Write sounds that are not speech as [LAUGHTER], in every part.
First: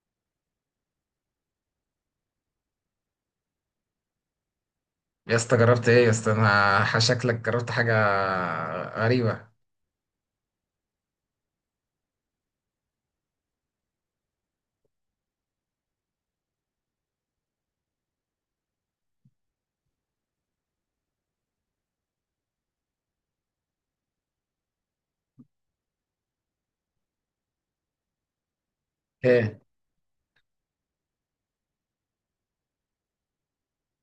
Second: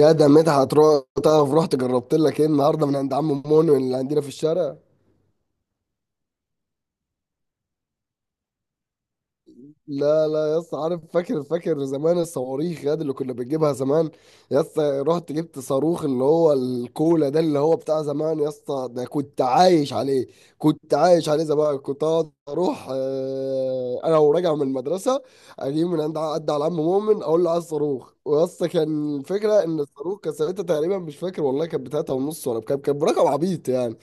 يا ده مدحت تعرف، رحت جربت لك ايه النهارده من عند عم مونو اللي عندنا في الشارع. يا اسطى جربت ايه يا اسطى؟ انا شكلك جربت حاجه غريبه. لا لا يا اسطى، عارف؟ فاكر فاكر زمان الصواريخ ياد اللي كنا بنجيبها زمان. يا اسطى، رحت جبت صاروخ اللي هو الكولا ده اللي هو بتاع زمان. يا اسطى، ده كنت عايش عليه، كنت عايش عليه زمان. كنت اقعد اروح انا وراجع من المدرسه، اجيب من عند عد على عم مؤمن، اقول له عايز صاروخ. ويا اسطى، كان الفكره ايه ان الصاروخ كان ساعتها تقريبا مش فاكر والله، كانت بتلاته ونص، ولا كان برقم عبيط يعني.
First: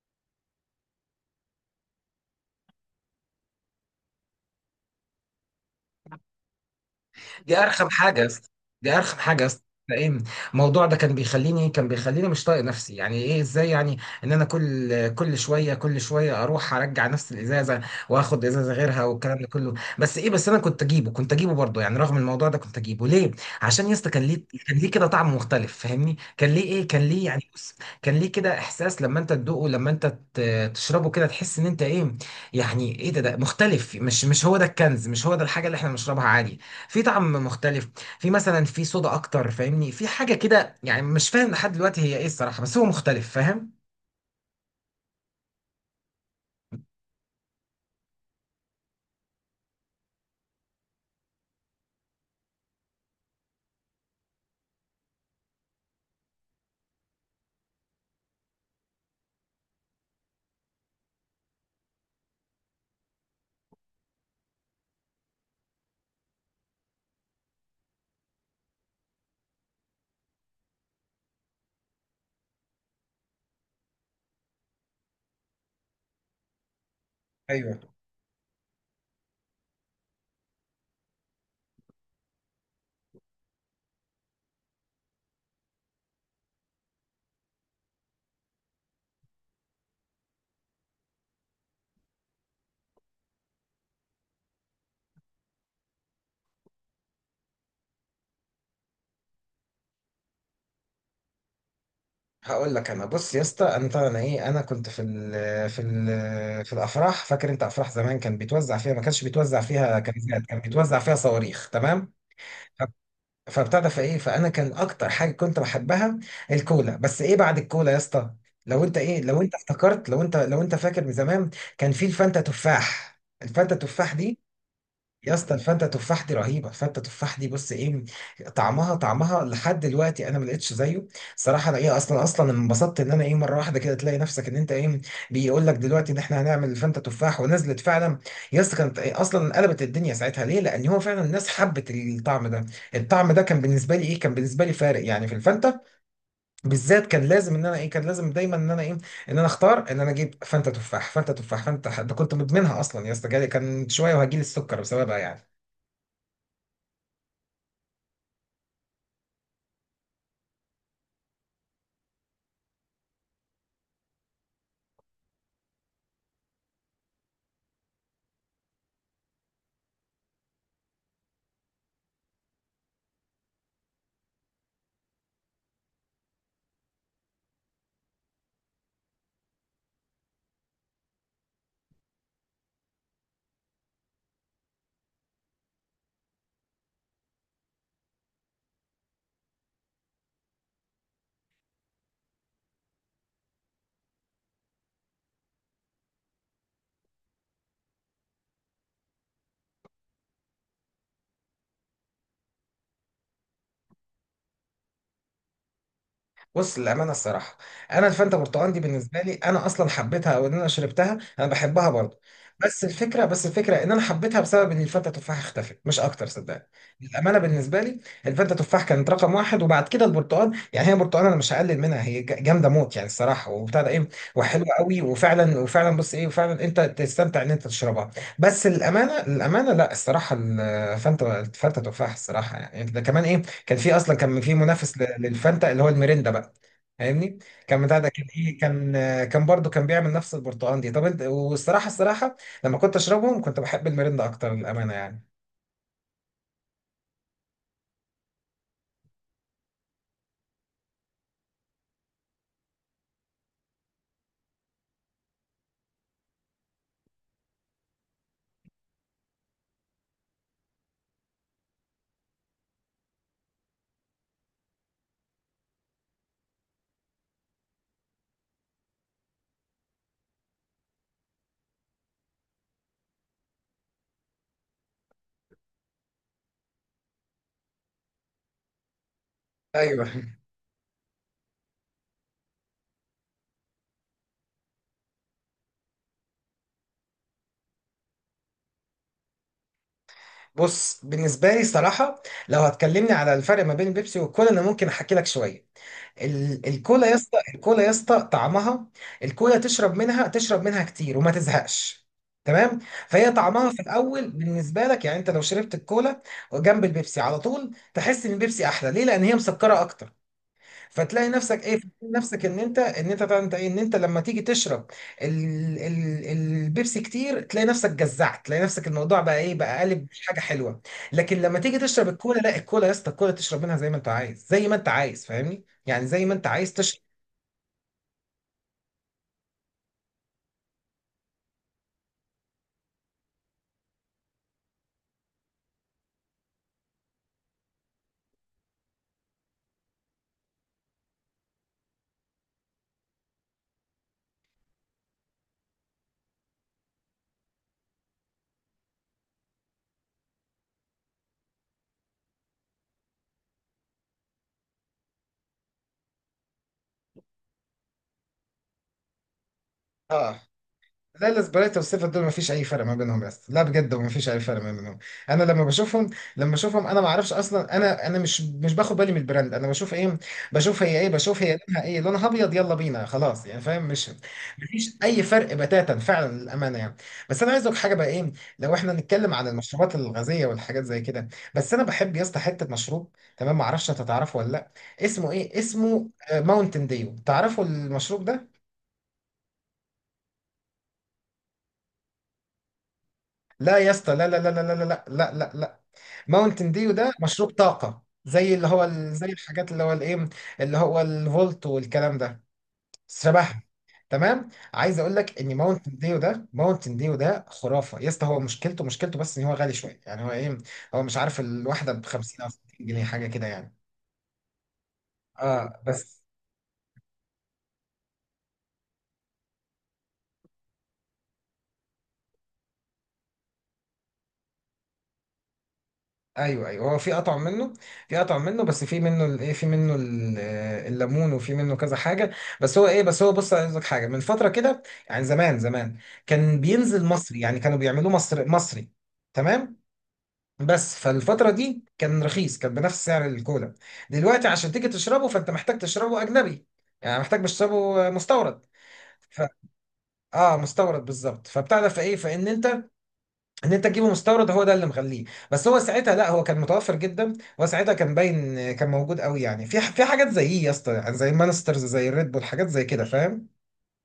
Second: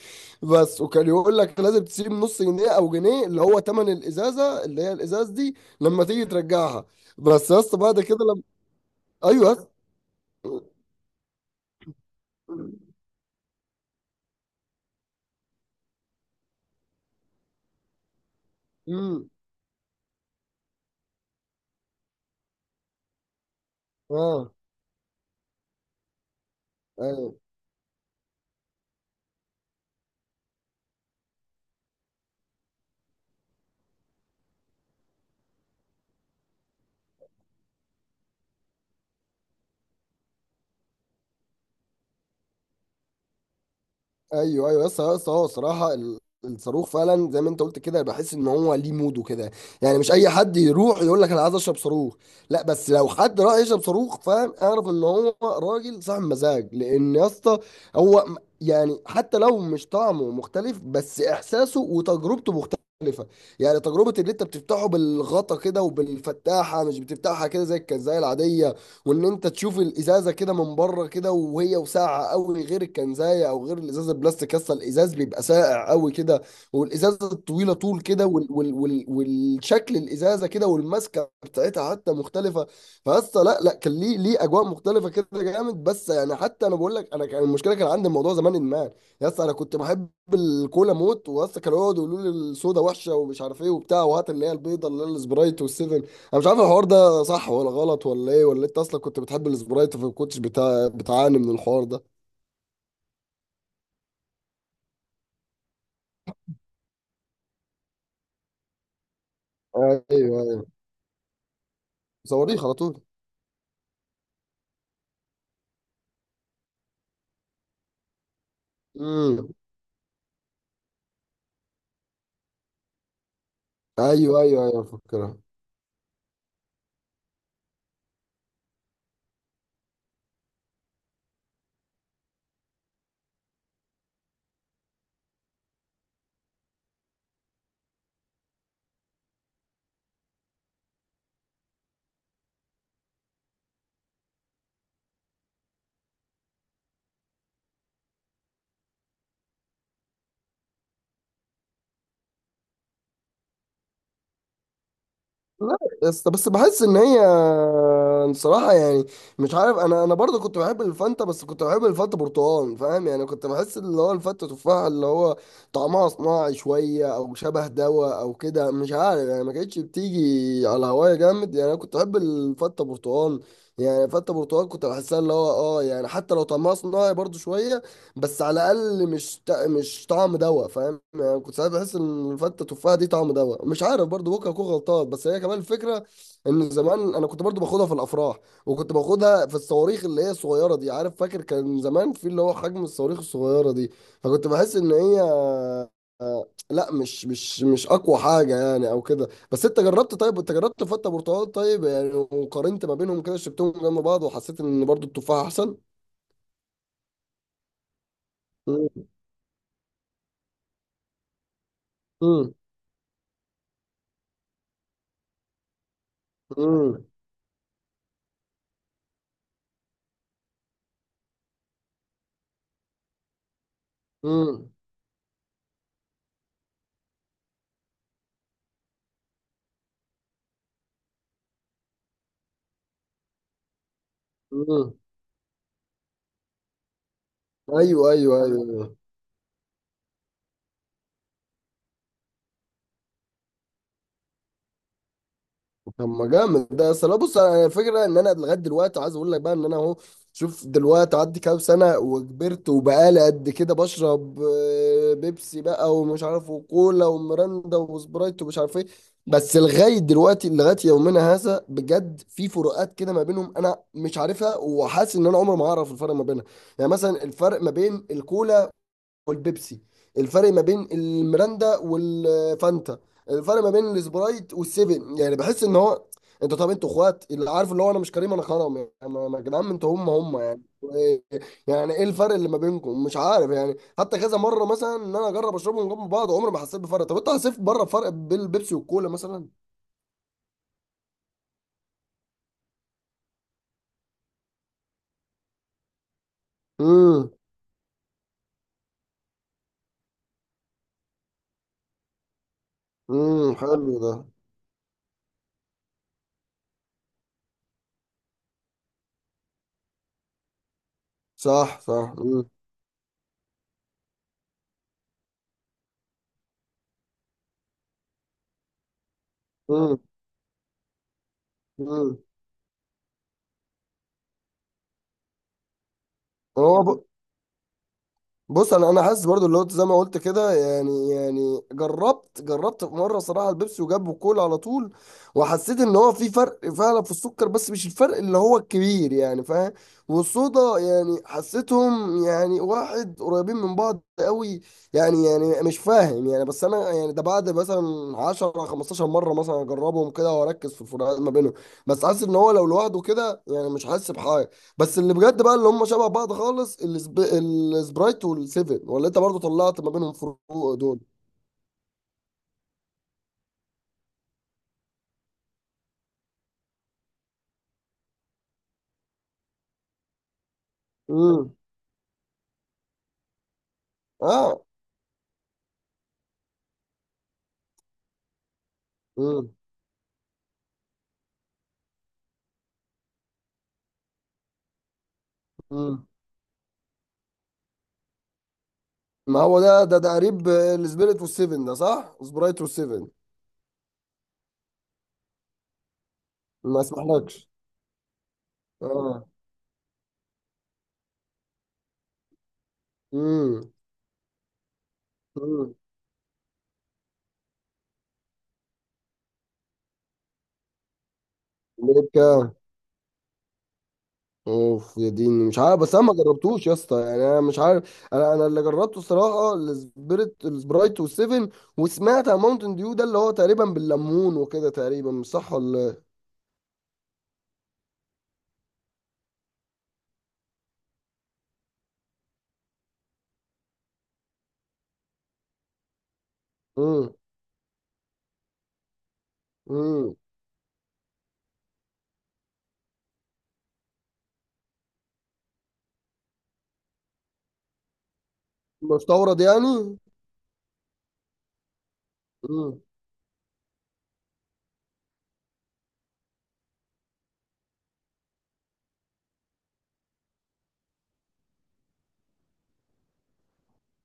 بس وكان يقول لك لازم تسيب نص جنيه او جنيه، اللي هو تمن الازازه اللي هي الازاز دي، لما تيجي ترجعها. بس دي؟ يا اسطى ارخم بعد كده حاجه يا لما... اسطى. دي ارخم حاجه يا ايوه [LAUGHS] يا اسطى. اسطى. فاهم؟ الموضوع ده كان بيخليني مش طايق نفسي. يعني ايه؟ ازاي يعني ان انا كل شويه كل شويه اروح ارجع نفس الازازه، واخد ازازه غيرها امم. والكلام ده كله؟ بس ايه، بس انا كنت اجيبه برضه يعني، رغم الموضوع ده كنت اجيبه ليه؟ عشان يا اسطى كان ليه اه. كان ليه كده طعم مختلف فاهمني، كان ليه ايه، كان ليه ايوه يعني، بص، كان ليه كده احساس لما انت تدوقه، تشربه كده تحس ان انت ايه، يعني ايه؟ ده مختلف، مش هو ده الكنز، مش هو ده الحاجه اللي احنا بنشربها عادي؟ في طعم مختلف، في مثلا في صودا اكتر فاهمني، في حاجه كده يعني مش فاهم لحد دلوقتي هي ايه الصراحه، بس هو مختلف فاهم. ايوه ايوه، يس يس، هو صراحه الصاروخ فعلا زي ما انت قلت كده، بحس ان هو ليه موده كده. يعني مش اي حد يروح يقول لك انا عايز اشرب صاروخ. لا، بس لو حد راح يشرب صاروخ، فاهم، اعرف ان هو راجل صاحب مزاج. لان يا اسطى هو م- يعني حتى لو مش طعمه مختلف، بس احساسه وتجربته مختلفه. يعني تجربه اللي انت بتفتحه بالغطا كده وبالفتاحه، مش بتفتحها كده زي الكنزايه العاديه. وان انت تشوف الازازه كده من بره كده وهي وساقعه قوي، غير الكنزايه او غير الازازه البلاستيك. اصلا الازاز بيبقى ساقع قوي كده، والازازه الطويله ايوه طول كده، وال والشكل الازازه كده، والماسكه بتاعتها حتى مختلفه. فاصلا لا لا، كان ليه ليه اجواء مختلفه كده جامد. بس يعني حتى انا بقول لك، انا كان المشكله كان عندي الموضوع زمان ادمان. يا اسطى انا كنت بحب الكولا موت. واسطى كانوا يقعدوا يقولوا لي السودا وحشه ومش عارف ايه وبتاع، وهات اللي هي البيضه اللي هي السبرايت والسيفن. انا مش عارف الحوار ده صح ولا غلط ولا ايه، ولا انت اصلا كنت بتحب السبرايت فما كنتش بتعاني من الحوار ده. هقول لك، انا بص يا اسطى، انا طبعا ايه، انا كنت في الافراح، فاكر انت افراح زمان كان بيتوزع فيها، ما كانش بيتوزع ايوه فيها ايوه، كنزات، كان بيتوزع فيها صواريخ، تمام؟ صواريخ على ف- طول. فبتاع في ايه فانا كان اكتر حاجه كنت بحبها الكولا، بس ايه، بعد الكولا يا اسطى، لو انت ايه، لو امم. انت افتكرت، لو انت لو انت فاكر من زمان كان في الفانتا تفاح. الفانتا تفاح دي ايوه ايوه ايوه، يا فكرها. اسطى، الفته تفاح دي رهيبه، الفته تفاح دي بص ايه، طعمها طعمها لحد دلوقتي انا ما لقيتش زيه صراحه. انا ايه، اصلا اصلا انبسطت ان انا ايه، مره واحده كده تلاقي نفسك ان انت ايه، بيقول لك دلوقتي ان احنا هنعمل الفته تفاح، ونزلت فعلا. يا اسطى كانت إيه، اصلا قلبت الدنيا ساعتها، ليه؟ لان هو فعلا الناس حبت الطعم ده. الطعم ده كان بالنسبه لي ايه، كان بالنسبه لي فارق يعني. في الفته بالذات كان لازم ان انا ايه، كان لازم دايما ان انا ايه، ان انا اختار ان انا اجيب فانتا تفاح. فانتا تفاح فانتا ده كنت مدمنها اصلا يا اسطى، جالي كان شويه وهجيلي السكر بسببها يعني. لا، بس بحس ان هي بصراحه يعني مش عارف، انا برضو كنت بحب الفانتا، بس كنت بحب الفانتا برتقال. فاهم يعني؟ كنت بحس اللي هو الفانتا تفاح اللي هو طعمها صناعي شويه او شبه دواء او كده، مش عارف يعني. ما كانتش بتيجي على هوايا جامد يعني. انا كنت بحب الفانتا برتقال. يعني فانتا برتقال كنت بحسها اللي هو اه، يعني حتى لو طعمها صناعي برضو شويه، بس على الاقل مش مش طعم دواء. فاهم يعني؟ كنت ساعات بحس ان الفته تفاحه دي طعم دواء، مش عارف، برضو ممكن اكون غلطان. بس هي كمان الفكره ان زمان انا كنت برضو باخدها في الافراح، وكنت باخدها في الصواريخ اللي هي الصغيره دي. عارف؟ فاكر كان زمان في اللي هو حجم الصواريخ الصغيره دي. فكنت بحس ان هي لا، مش اقوى حاجه يعني او كده. بس انت جربت؟ طيب، انت جربت فته برتقال طيب يعني؟ وقارنت ما بينهم كده، شربتهم جنب بعض، وحسيت ان برضو التفاح احسن. بص للامانه الصراحه، انا الفانتا برتقال دي بالنسبه لي انا اصلا حبيتها، او ان انا شربتها انا بحبها برضه. امم. بس الفكره، بس الفكره ان انا حبيتها بسبب ان الفانتا تفاح اختفت، مش اكتر صدقني. امم. للامانه بالنسبه لي الفانتا تفاح كانت رقم واحد، وبعد كده البرتقال يعني. هي برتقال انا مش هقلل منها، هي جامده موت يعني الصراحه، وبتاع ده ايه، وحلوه امم. قوي، وفعلا وفعلا بص ايه، وفعلا انت تستمتع ان انت تشربها. بس للامانه للامانه لا، الصراحه الفانتا الفانتا تفاح الصراحه يعني ده كمان ايه، كان في اصلا كان في مم. منافس للفانتا، اللي هو الميريندا بقى، فاهمني، كان بتاع ده ايوه كان ايوه ايه، ايوه. كان كان برضو كان بيعمل نفس البرتقال دي. طب انت، والصراحه الصراحه لما كنت اشربهم كنت بحب الميريندا اكتر للامانه يعني. طب ما جامد ده. اصل أنا بص، انا الفكره ان انا لغايه دلوقتي عايز اقول لك بقى ان انا اهو. شوف دلوقتي، عدي كام سنه وكبرت وبقالي قد كده بشرب بيبسي بقى ومش عارف وكولا وميرندا وسبرايت ومش عارف ايه. بس لغايه دلوقتي، لغايه يومنا هذا، بجد في فروقات كده ما بينهم انا مش عارفها، وحاسس ان انا عمري ما هعرف الفرق ما بينها. يعني مثلا الفرق ما بين الكولا والبيبسي، الفرق ما بين الميراندا والفانتا، الفرق ما بين السبرايت والسيفن، يعني بحس ان هو انت... طب انتوا اخوات اللي عارف اللي هو انا مش كريم انا كرم يعني انا أنا. يا جدعان انتوا ايوه هم هم يعني إيه- يعني ايه الفرق اللي ما بينكم؟ مش عارف يعني. حتى كذا مره مثلا ان انا اجرب اشربهم جنب بعض، عمري ما حسيت بفرق. طب انت حسيت بره فرق بين البيبسي والكولا مثلا؟ بص بالنسبه لي صراحه، لو هتكلمني على الفرق ما بين البيبسي والكولا انا ممكن احكي لك شويه. الكولا يا امم. اسطى، الكولا يا اسطى طعمها، الكولا تشرب منها، تشرب منها كتير وما تزهقش، تمام؟ فهي امم، طعمها في حلو ده. الاول بالنسبه لك يعني، انت لو شربت الكولا جنب البيبسي على طول، تحس ان البيبسي احلى، ليه؟ لان هي مسكره اكتر. فتلاقي نفسك ايه، صح صح. فتلاقي نفسك امم. ان انت لما تيجي تشرب ال ال البيبسي كتير، تلاقي نفسك جزعت، تلاقي نفسك الموضوع بقى ايه، بقى قالب مش حاجه حلوه. لكن لما تيجي تشرب امم. الكولا، لا، الكولا يا اسطى، الكولا تشرب منها زي ما انت عايز، زي ما انت عايز فاهمني، يعني زي ما انت عايز هو تشرب. ب... بص انا، انا حاسس برضو اللي هو زي ما قلت كده يعني. يعني جربت في مره صراحه البيبسي وجابوا كولا على طول، وحسيت ان هو في فرق فعلا في السكر، بس مش الفرق اللي هو الكبير يعني. فاهم؟ والصودا يعني حسيتهم يعني واحد قريبين من بعض قوي. يعني يعني مش فاهم يعني، بس انا يعني ده بعد مثلا 10 15 مره مثلا اجربهم كده واركز في الفروقات ما بينهم. بس حاسس ان هو لو لوحده كده يعني مش حاسس بحاجه. بس اللي بجد بقى اللي هم شبه بعض خالص، السبرايت والسيفن، ولا انت برضو طلعت ما بينهم اه. فروق دول؟ لا، الاسبريتو والسيفن دول مفيش اي فرق ما بينهم يا اسطى، لا بجد مفيش اي فرق ما بينهم. انا لما بشوفهم انا ما اعرفش اصلا، انا مش باخد بالي من البراند، انا بشوف ايه، بشوف هي ايه، بشوف امم. هي لونها ايه، لونها ابيض، يلا بينا خلاص يعني فاهم؟ مش اه. مفيش اي فرق بتاتا فعلا للامانه يعني. بس انا عايز اقول لك حاجه بقى ايه، لو احنا نتكلم عن امم. المشروبات الغازيه والحاجات زي كده، بس انا بحب يا اسطى حته مشروب، تمام؟ ما اعرفش انت تعرفه ولا لا، اسمه ايه، امم. اسمه ماونتن ديو، تعرفوا المشروب ده؟ ما هو ده تقريب السبيريت والسيفن ده، صح؟ سبرايت والسيفن. لا يا اسطى، لا لا لا لا لا لا لا لا لا، ماونتن ما ديو ده مشروب اسمحلكش. طاقة، زي اللي هو اه. زي الحاجات اللي هو الايه، اللي هو الفولت والكلام ده، شبهها. امم. تمام؟ عايز اقول لك ان امم. ماونتن ديو ده، ماونتن ديو ده خرافه يا اسطى، هو مشكلته، مشكلته بس ان هو غالي شويه، يعني هو ايه، هو مش عارف الواحده ليه ب 50 كام؟ او 60 جنيه حاجه كده يعني. اوف يا ديني، مش عارف، اه بس انا ما بس. جربتوش يا اسطى يعني. انا مش عارف، انا، انا اللي جربته الصراحه السبيريت، السبرايت والسيفن. وسمعت عن ماونتن ديو ده اللي هو تقريبا بالليمون وكده، تقريبا، مش صح ولا ايوه ايوه، هو في قطع منه، في قطع منه، بس في منه الايه، في منه الليمون، وفي منه كذا حاجه. بس هو ايه، بس هو بص عايز لك حاجه من فتره كده، يعني زمان زمان كان بينزل إيه؟ مصري، يعني كانوا بيعملوه مصر مصري، تمام؟ امم. بس فالفتره دي كان رخيص، كان بنفس سعر الكولا. دلوقتي عشان تيجي تشربه فانت محتاج تشربه اجنبي، يعني محتاج مش تشربه مستورد. ف... مستورد يعني. اه مستورد بالظبط، فبتاع ده فايه، فان امم. انت ان انت تجيبه مستورد، هو ده اللي مخليه. بس هو ساعتها لا، هو كان متوفر جدا، هو ساعتها كان باين، كان موجود قوي يعني، في في حاجات زي إيه يا اسطى، يعني زي مانسترز، زي الريد بول، حاجات زي كده فاهم؟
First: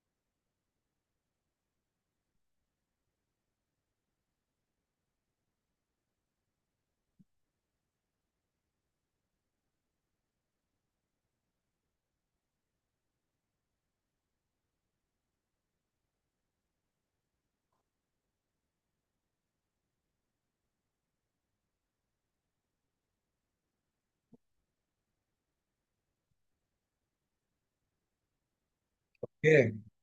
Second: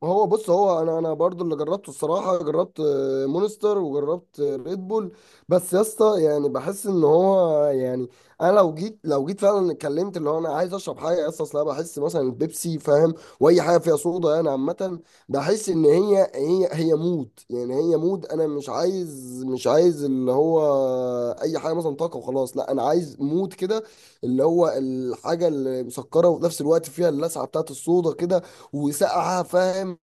هو بص، هو انا، انا برضو اللي جربته الصراحه جربت مونستر وجربت ريد بول. بس يا اسطى يعني بحس ان هو يعني انا لو جيت فعلا اتكلمت اللي هو انا عايز اشرب حاجه يا اسطى. اصل انا بحس مثلا البيبسي، فاهم، واي حاجه فيها صودا يعني عامه، بحس ان هي مود. يعني هي مود، انا مش عايز اللي هو اي حاجه مثلا طاقه وخلاص. لا، انا عايز مود كده، اللي هو الحاجه اللي مسكره وفي نفس الوقت فيها اللسعه بتاعت الصودا كده، وسقعه، جامد. فاهم؟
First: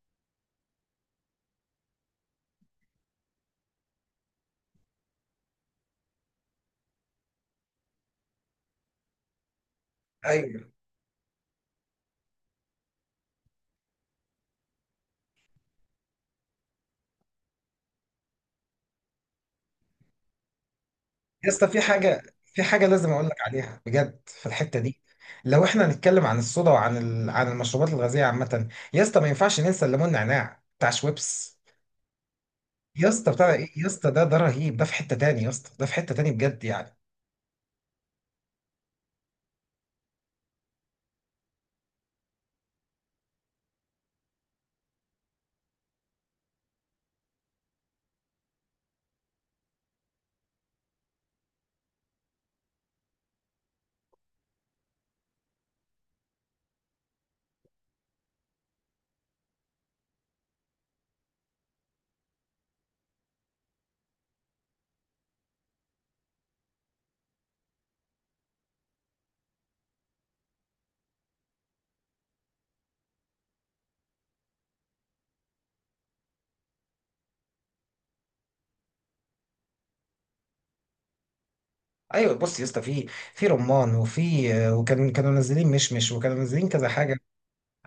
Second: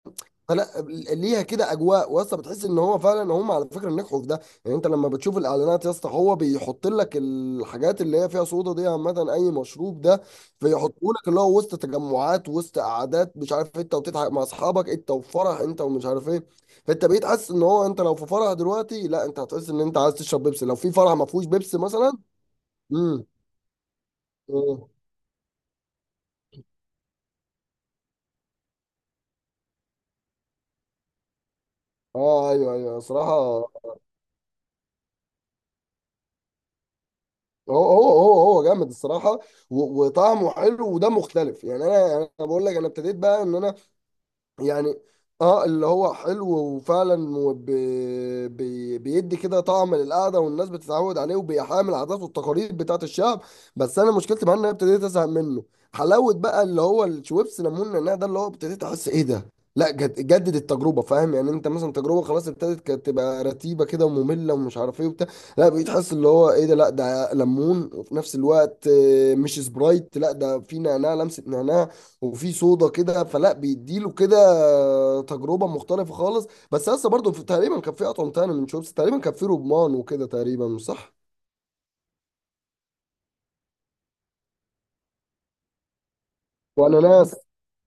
فلا، ليها كده اجواء. واسطى، بتحس ان هو فعلا هم على فكره نجحوا في ده. يعني انت لما بتشوف الاعلانات يا اسطى، هو بيحط لك الحاجات اللي هي فيها صودا دي عامه، اي مشروب ده، ايوه فيحطوا لك اللي هو وسط تجمعات، وسط قعدات، مش عارف إيه، انت وتضحك مع اصحابك، انت وفرح، انت ومش عارف ايه. فانت بقيت حاسس ان هو انت لو في فرح دلوقتي، لا انت هتحس ان انت عايز تشرب بيبسي لو في فرح ما فيهوش يا اسطى، بيبسي في مثلا. حاجه، في حاجه لازم امم. اقول لك عليها بجد في الحته إيه. دي، لو احنا هنتكلم عن الصودا وعن عن المشروبات الغازيه عامه يا اسطى، ما ينفعش ننسى الليمون نعناع بتاع شويبس. اه ايوه ايوه يا اسطى بتاع صراحه. ايه يا اسطى، ده ده رهيب، ده في حته تاني يا اسطى، ده في حته تاني بجد يعني. هو جامد الصراحه. وطعمه حلو ودمه مختلف يعني. انا انا بقول لك، انا ابتديت بقى ان انا يعني اه، اللي هو حلو وفعلا، بيدي كده طعم للقعده، والناس بتتعود عليه، وبيحامي العادات والتقاليد بتاعت الشعب. بس انا مشكلتي معاه ان انا ابتديت ازهق منه. حلاوه بقى اللي هو الشويبس ليمون نعناع ده، اللي هو ابتديت احس ايه ده؟ لا، جد جدد التجربه. فاهم يعني؟ انت مثلا تجربه خلاص ابتدت كانت تبقى رتيبه كده وممله ومش عارف ايه وبتاع. لا، بقيت حاسس اللي هو ايه ده، لا ده ليمون وفي نفس الوقت مش سبرايت، لا ده في نعناع، لمسه نعناع، وفي صودا كده، فلا بيديله كده تجربه مختلفه خالص. بس لسه برضه تقريبا كان في اطعم تاني من شوربه، تقريبا كان في رمان وكده، تقريبا مش صح؟ ايوه بص يا اسطى، في في رمان، وفي وكان كانوا منزلين مشمش، وكانوا منزلين كذا وانا حاجه. ناس.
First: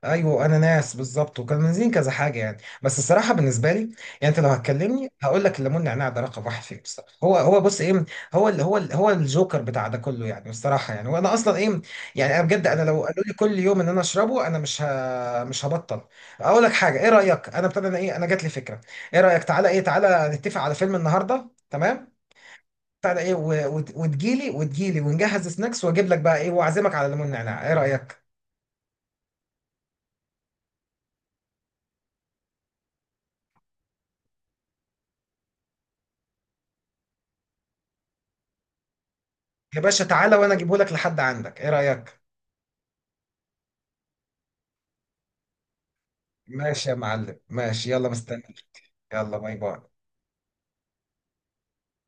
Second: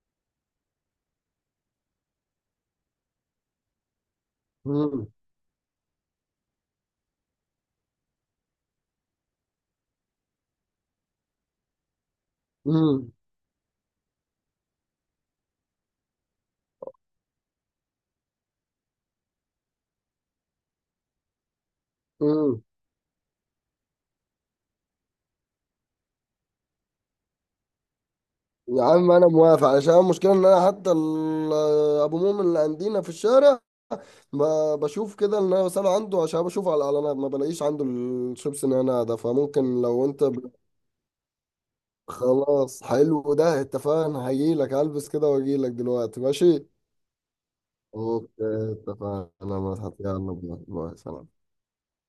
ايوه انا ناس بالظبط، وكانوا منزلين كذا حاجه يعني. بس الصراحه بالنسبه لي يعني، انت لو مم. هتكلمني هقول لك الليمون نعناع ده رقم واحد فيهم الصراحه. هو هو بص ايه، هو ال هو ال هو الجوكر بتاع ده كله يعني الصراحه، يعني وانا اصلا ايه، يعني انا بجد انا لو مم. قالوا لي كل يوم ان انا اشربه انا مش هبطل. اقول لك حاجه، ايه رايك؟ انا ابتدى انا ايه، انا جات لي فكره، ايه رايك تعالى نتفق على فيلم النهارده، تمام؟ مم. بتاع ده ايه، وتجيلي ونجهز سناكس، واجيب لك بقى ايه، واعزمك على ليمون نعناع، ايه رايك؟ يا عم انا موافق، علشان المشكله ان انا حتى ابو مؤمن اللي عندنا في الشارع، ما بشوف كده ان انا بساله عنده، عشان بشوف على الاعلانات ما بلاقيش عنده الشيبس نعناع ده. يا فممكن باشا لو انت تعالى وانا اجيبه لك لحد عندك، ايه رايك؟ خلاص، حلو ده، اتفقنا. هجيلك، هلبس كده واجيلك دلوقتي، ماشي؟ ماشي يا معلم، ماشي، يلا مستني، اوكي اتفقنا. يلا باي ما باي. تحط يلا باي باي، سلام.